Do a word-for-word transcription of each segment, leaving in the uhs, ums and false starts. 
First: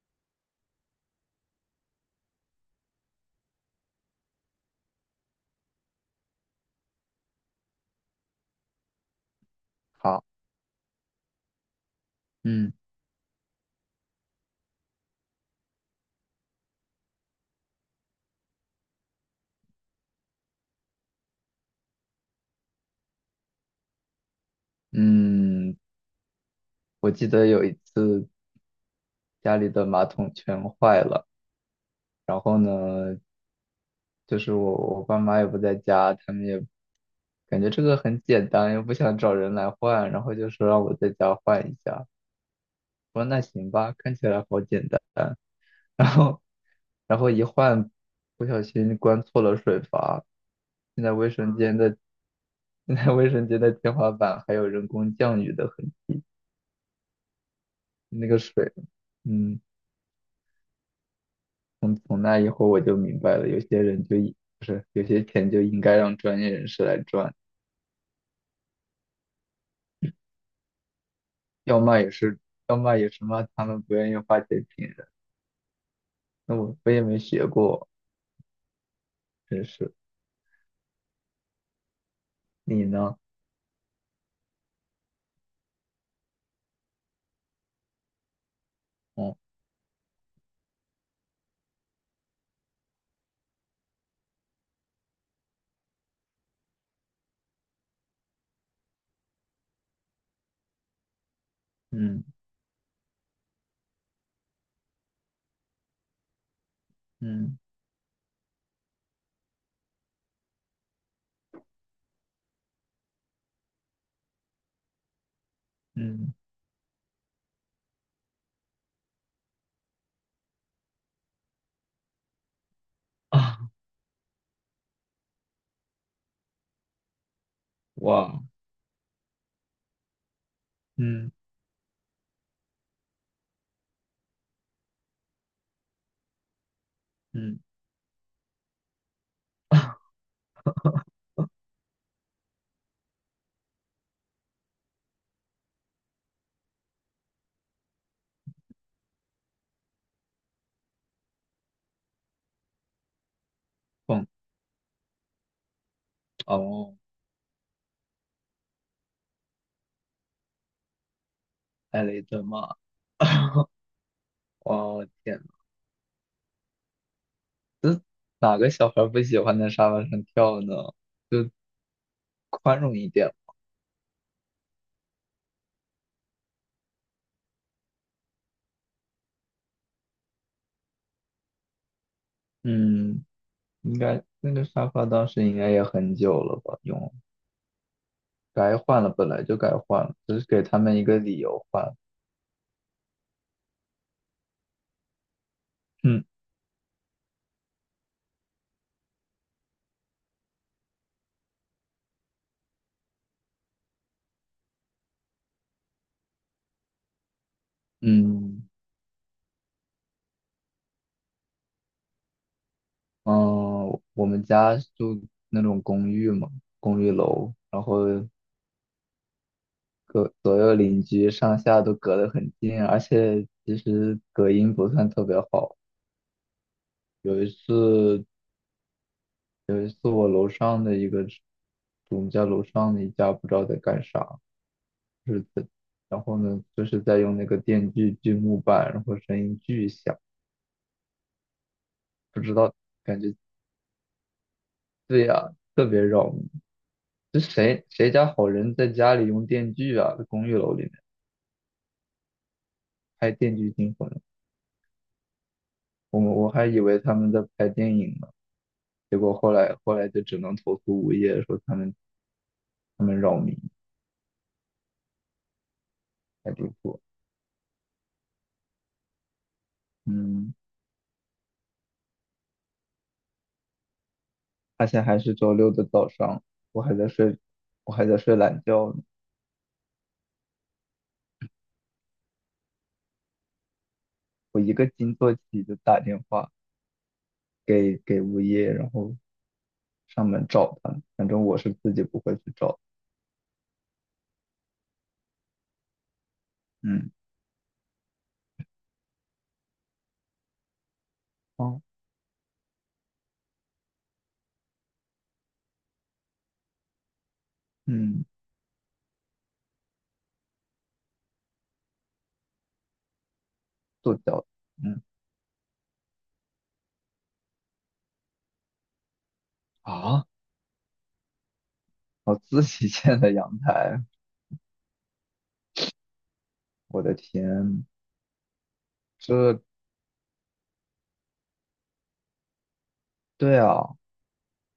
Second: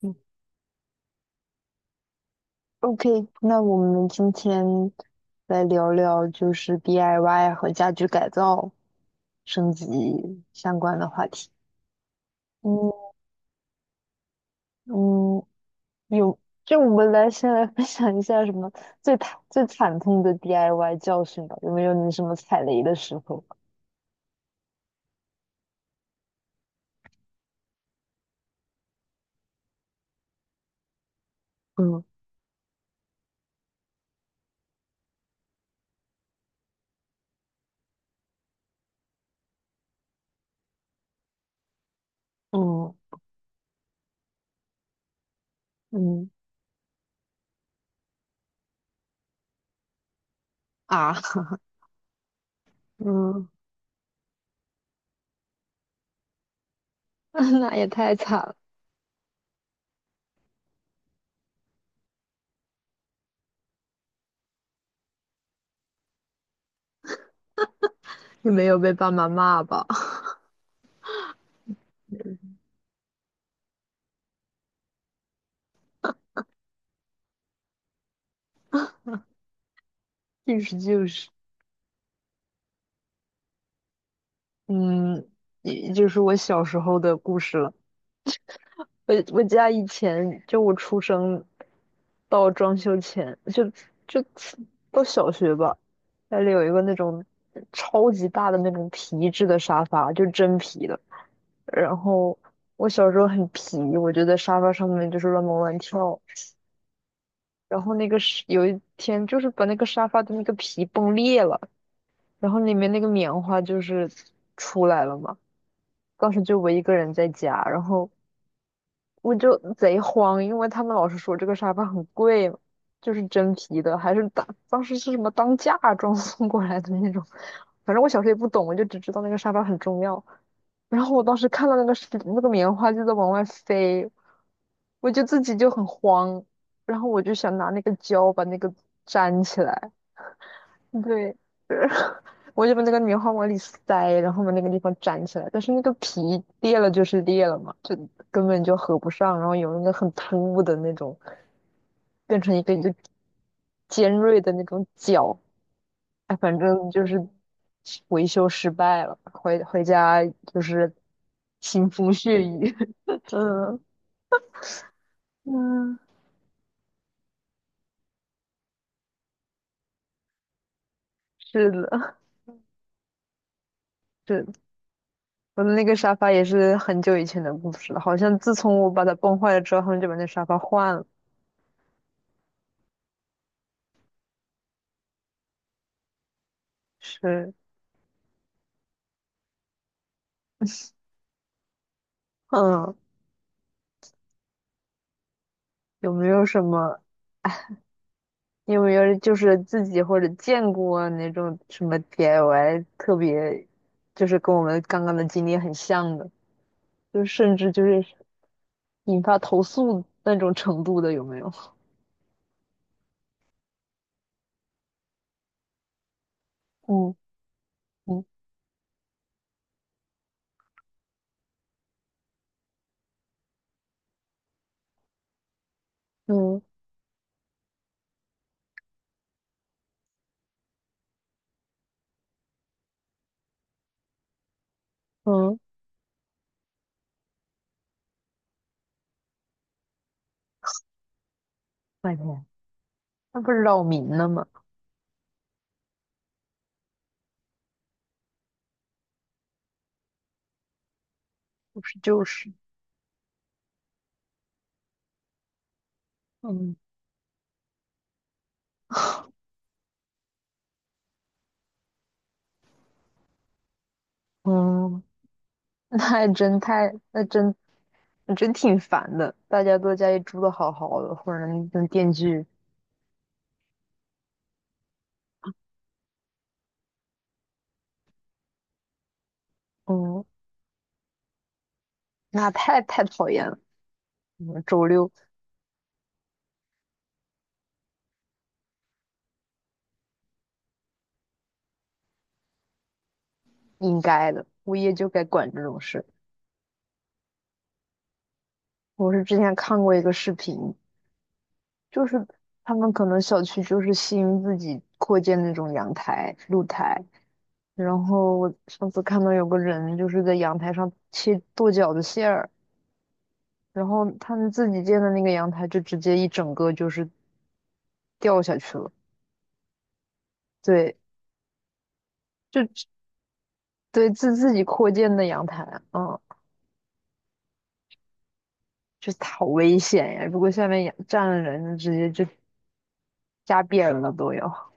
嗯， OK，那我们今天来聊聊就是 D I Y 和家居改造升好，级相关的话题。嗯。嗯嗯，有，就我们来先来分享一下什么最惨最惨痛的 D I Y 教训吧。有没有你什么踩雷的时候？嗯，我记得有一次家里的马桶全坏了，嗯就是我我爸妈也不在家，他们也感觉这个很简单，又不想找人来换，然后就说让我在家换一下。嗯我说那行吧，看起来好简单。然嗯，后然后一换，不小心关错了水阀，现在啊，卫生间的现 在卫嗯，生间的天花板还有人工降雨的痕，那也太那惨个了。水，嗯。从从那以后我就明白了，有些人就一不是有些钱就应该让专业人士来赚，你没有被爸妈骂吧？要骂也是要骂也是骂他们不愿意花钱请人。那我我也没学过，真是。就是就是。你呢？嗯，也就是我小时候的故事了。我哦，我家以前，就我出生到装修前，就就到小学吧，家里有一个那种超级大的那种皮质的沙发，就真皮的。然嗯。后我小时候很皮，我就在沙发上面就是乱蹦乱跳。嗯。然后那个是有一天就是把那个沙发的那个皮崩裂了，然后里面那个棉花就是出来了嘛。当嗯。时就我一个人在家。然后我就贼慌，因为他们老是说这个沙发很贵嘛，就是真啊，皮的，还是当当时是什么当嫁妆送过来的那种。反正 我小时候也哇，不懂，我就只知道那个沙发很重要。然后我嗯。当时看到那个是那个棉花就在往外飞，我就自己就很慌，然后我就想嗯，拿那个胶把那个粘起来。对，我就把那个棉花往里塞，然后把那个地方粘起来，但是那个皮裂了就是裂了嘛，就根本就合不上，然后有那个很突兀的那种，变成一个一个尖蹦。锐的那种角。哎，反正哦，就是维修失败了，回回家就是腥挨风了一血顿骂。雨。嗯哇哦，天嗯，哪！哪个小孩不喜欢在沙发上跳呢？就是的，宽容一点。是的。我的那个沙发也是很久以前的故事了，好像自从我把它崩坏了之后，他们就把那沙发换了。嗯。应该那个沙发当时应该也很久了吧？用是。该换了，本来就该换了，只是给他们一个理由换。嗯，有嗯。没有什么？你有没有就是自己或者见过那种什么 D I Y 特别，就是跟我们刚刚的经历很像的，就甚至就是嗯引发投诉那种程度的，有没有？嗯，我们家住那种公寓嘛，公寓嗯楼，然后嗯隔左右邻居上下都隔得很近啊，而且其实隔音不算特别好。嗯有一次，有一次我楼上的一个，我们家楼上的一家不知道在干啥。是嗯，的，然后呢，就是在用那个电锯锯木板，然后声音巨响，白不天。知道，感觉那不是扰民了吗？对呀、特别扰民。这谁谁家好人在家里用电锯啊？在公寓楼里面不是就是。拍《电锯惊魂》，我们我还嗯以为他们在拍电影呢，结果后来后来就只能投诉物业说他们他们扰民，嗯，那还太真离太，谱。那真那真挺烦的。大家都在家里住的嗯，好好的，或者那电锯。而且还是周六的早上，我还在睡，我还在睡懒觉呢。嗯，那太太讨厌了。我嗯，一周个六。惊坐起就打电话给给物业，然后上门找他，反正我是自己不会去找。应该的，物业就该管这种事。嗯。我是之前看过一个视频，哦。就是他们可能小区就是新自己扩建那种阳台、露台，然嗯，后我上次看到有个人就是在阳台上切剁饺子馅儿，然后做他脚，们自己建嗯，的那个阳台就直接一整个就是掉下去了。啊，对，我自己就建的阳台，对，自自己扩建的阳台。嗯，我的天，就是好这危险呀！如果下面养站了人，直接就对扎啊，扁了都要。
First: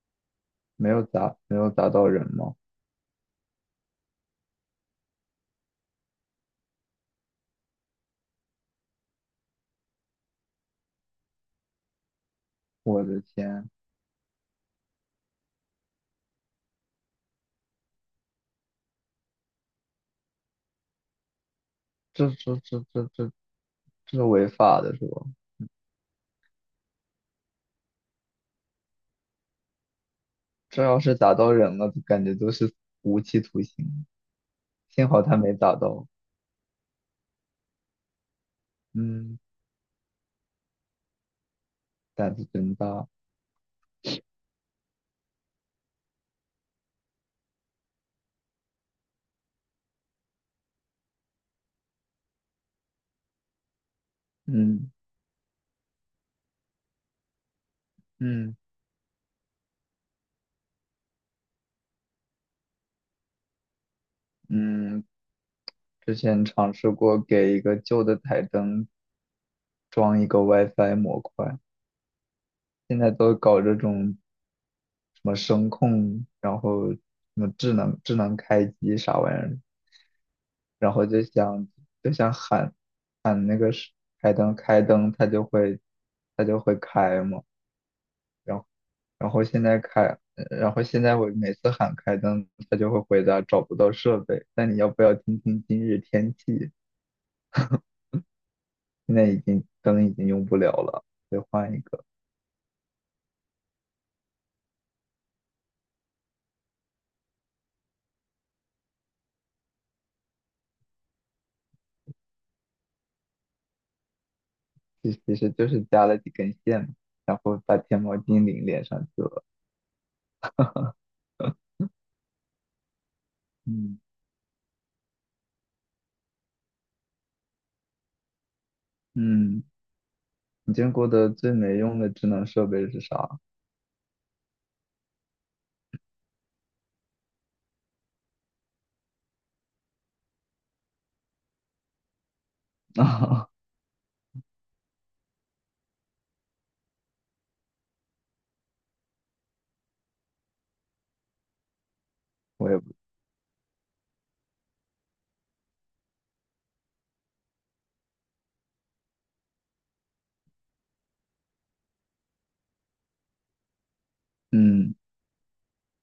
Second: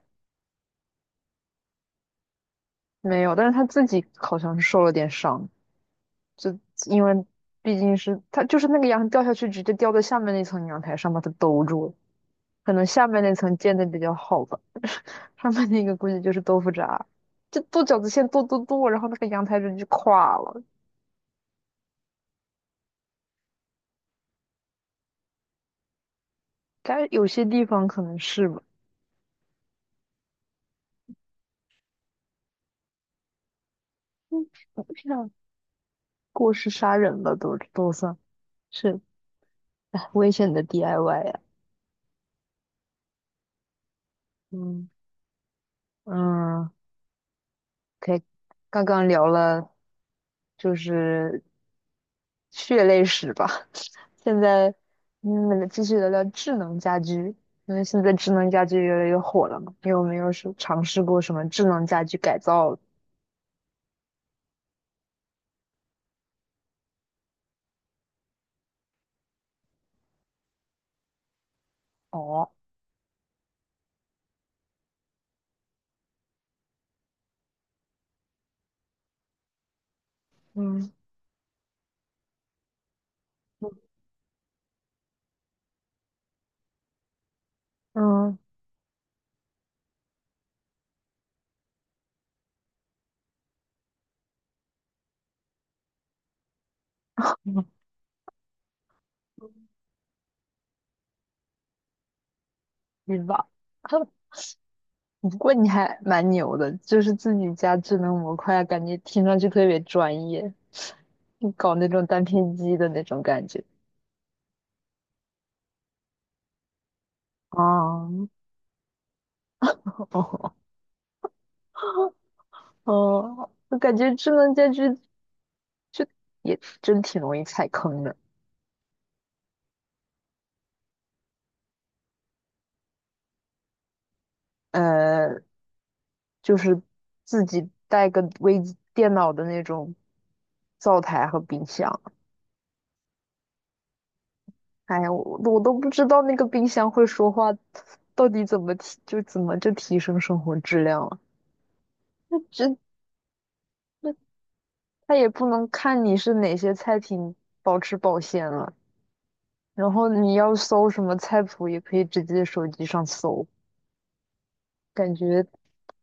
没有砸没有砸到人吗？没有，但是他自己好像是受了点伤，就因为毕竟是他就是那个羊掉下去，直接掉在下面那层阳台上，把它兜住了。可能我下的面那层天，建的比较好吧，上面那个估计就是豆腐渣，就剁饺子馅剁剁剁，然后那个阳台人就垮了。这这这这这这违法的是吧？但是有些地方可能是吧。这要是砸到人了，感觉都是无期徒刑。嗯，我不知幸好道，他没砸到，过失杀人了都都算是。嗯，哎，危险的 D I Y 呀。胆子真大，嗯嗯，可以。刚刚聊了就是血泪史吧。现在，嗯。嗯，我们继续聊聊智能家居，因为现在智能嗯。家居越来越火了嘛。你有没有是尝试过什么智能家居改造？嗯，之前尝试过给一个旧的台灯装一个 WiFi 模块。哦，现在都搞这种什么声控，然后什么智能智能开机啥玩意儿，嗯然后就想就想喊喊那个是开灯开灯，它就会它就会开嘛。嗯，然后然后现在开，呃然后现在我每次喊开灯，它就会回答找不到设备。那你要不要听听今日天气？嗯，现在已经灯已经用不了了，得换一个。是吧？不过你还蛮牛的，就是自己家智能模块啊，感觉听上去特别专业，你搞那种单片机的那种感觉。其其实就是加了几根线嘛，然后把天猫哦精灵连上去了。哦 哦，我感嗯。觉智能家居就也真挺容易踩坑的。嗯，你见过的最没用的智能设备是啥？呃，就是自己带个微机电脑的那种灶台和冰箱。哎呀，我我都不知道那个冰箱会说话，到底怎么提，就怎么就提升生活质量了？那我这也不，那它也不能看你是哪些菜品保持保鲜了，然后你要搜什么菜谱，也可以直接手机上搜。嗯，感觉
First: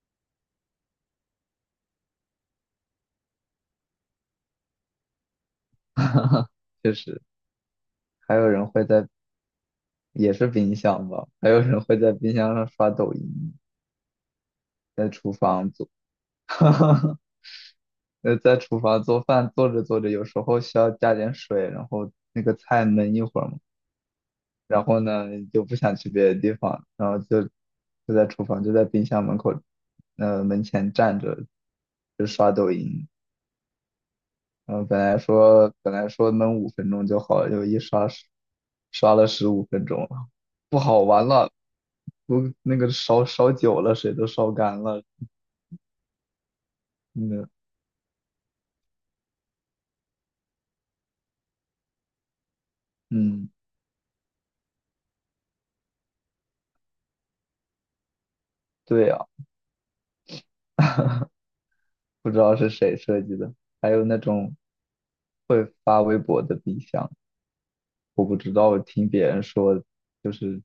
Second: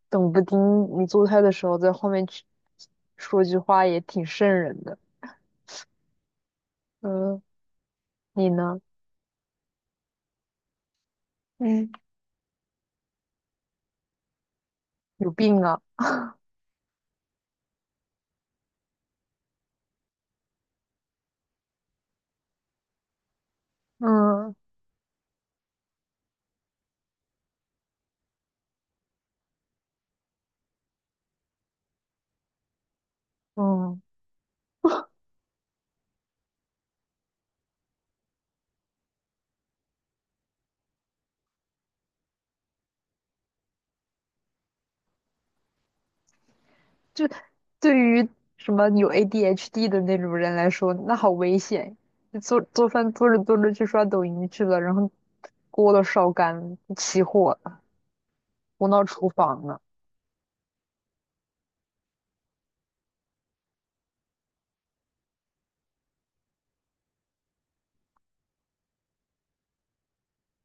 等不丁你做菜的时候，在后面去说句话也挺瘆人的。确实，嗯，还你有人呢？会在，也是冰箱吧，还有人嗯，会在冰箱上刷抖音，在有厨病房啊！做，呃，在厨房做饭，做着做着，有时候需要加点水，然后那个菜焖一会儿嘛，嗯然后呢就不想去别的地方，然后就就在厨房就在冰箱门口，呃门前站着就刷抖音，嗯，然后本来说本来说能五分钟就好了，就一刷十刷了十五分钟了，不好玩了，我那个烧烧久了，水都烧干了，就那个对于什么有 A D H D 的那种人来说，那好危险。就做做饭做着嗯，做着去刷抖音去了，然后锅都烧干了，起火了，冲到对呀、厨房了。不知道是谁设计的，还有那种会发微博的冰箱。我不知道，我听别人说，就是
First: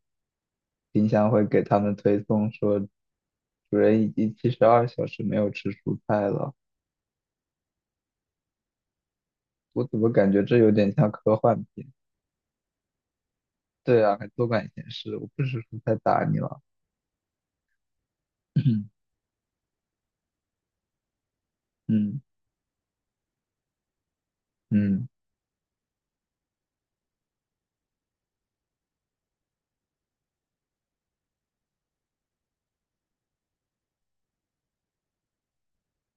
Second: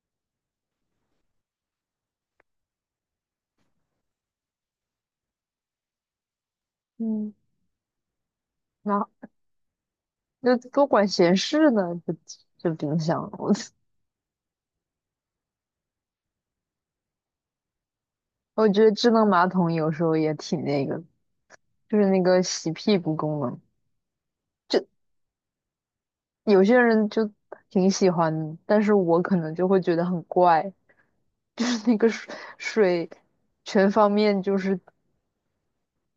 冰箱会给他们推送说，主人已经七十二小时没有吃蔬菜了。嗯，那我怎么感觉那这有多点管像闲科幻事片？呢，就这冰箱。我对啊，还多管闲事，我不吃蔬菜打你了。我觉得 智能马桶有时候也挺那个，就是那嗯。个洗屁股功能，就嗯，有些人就挺喜欢，但是我可能就会觉得很怪。就是那个水水全方面就是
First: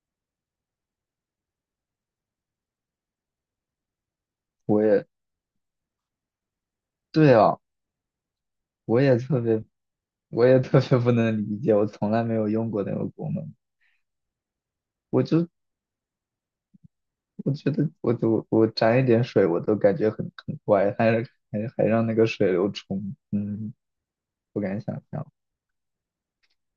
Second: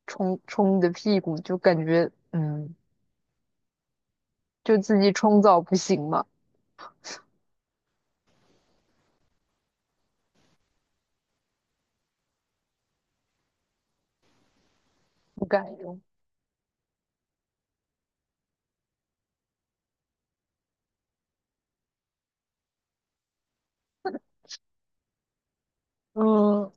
冲冲你的屁股，就感觉嗯，就我自也己冲澡不行嘛，对啊，我也特别，我也特别不能理解，我从来没有用过那个功能。我不就敢用。我觉得我我我沾一点水我都感觉很很怪，还还还让那个水流冲，嗯。不敢想象。嗯，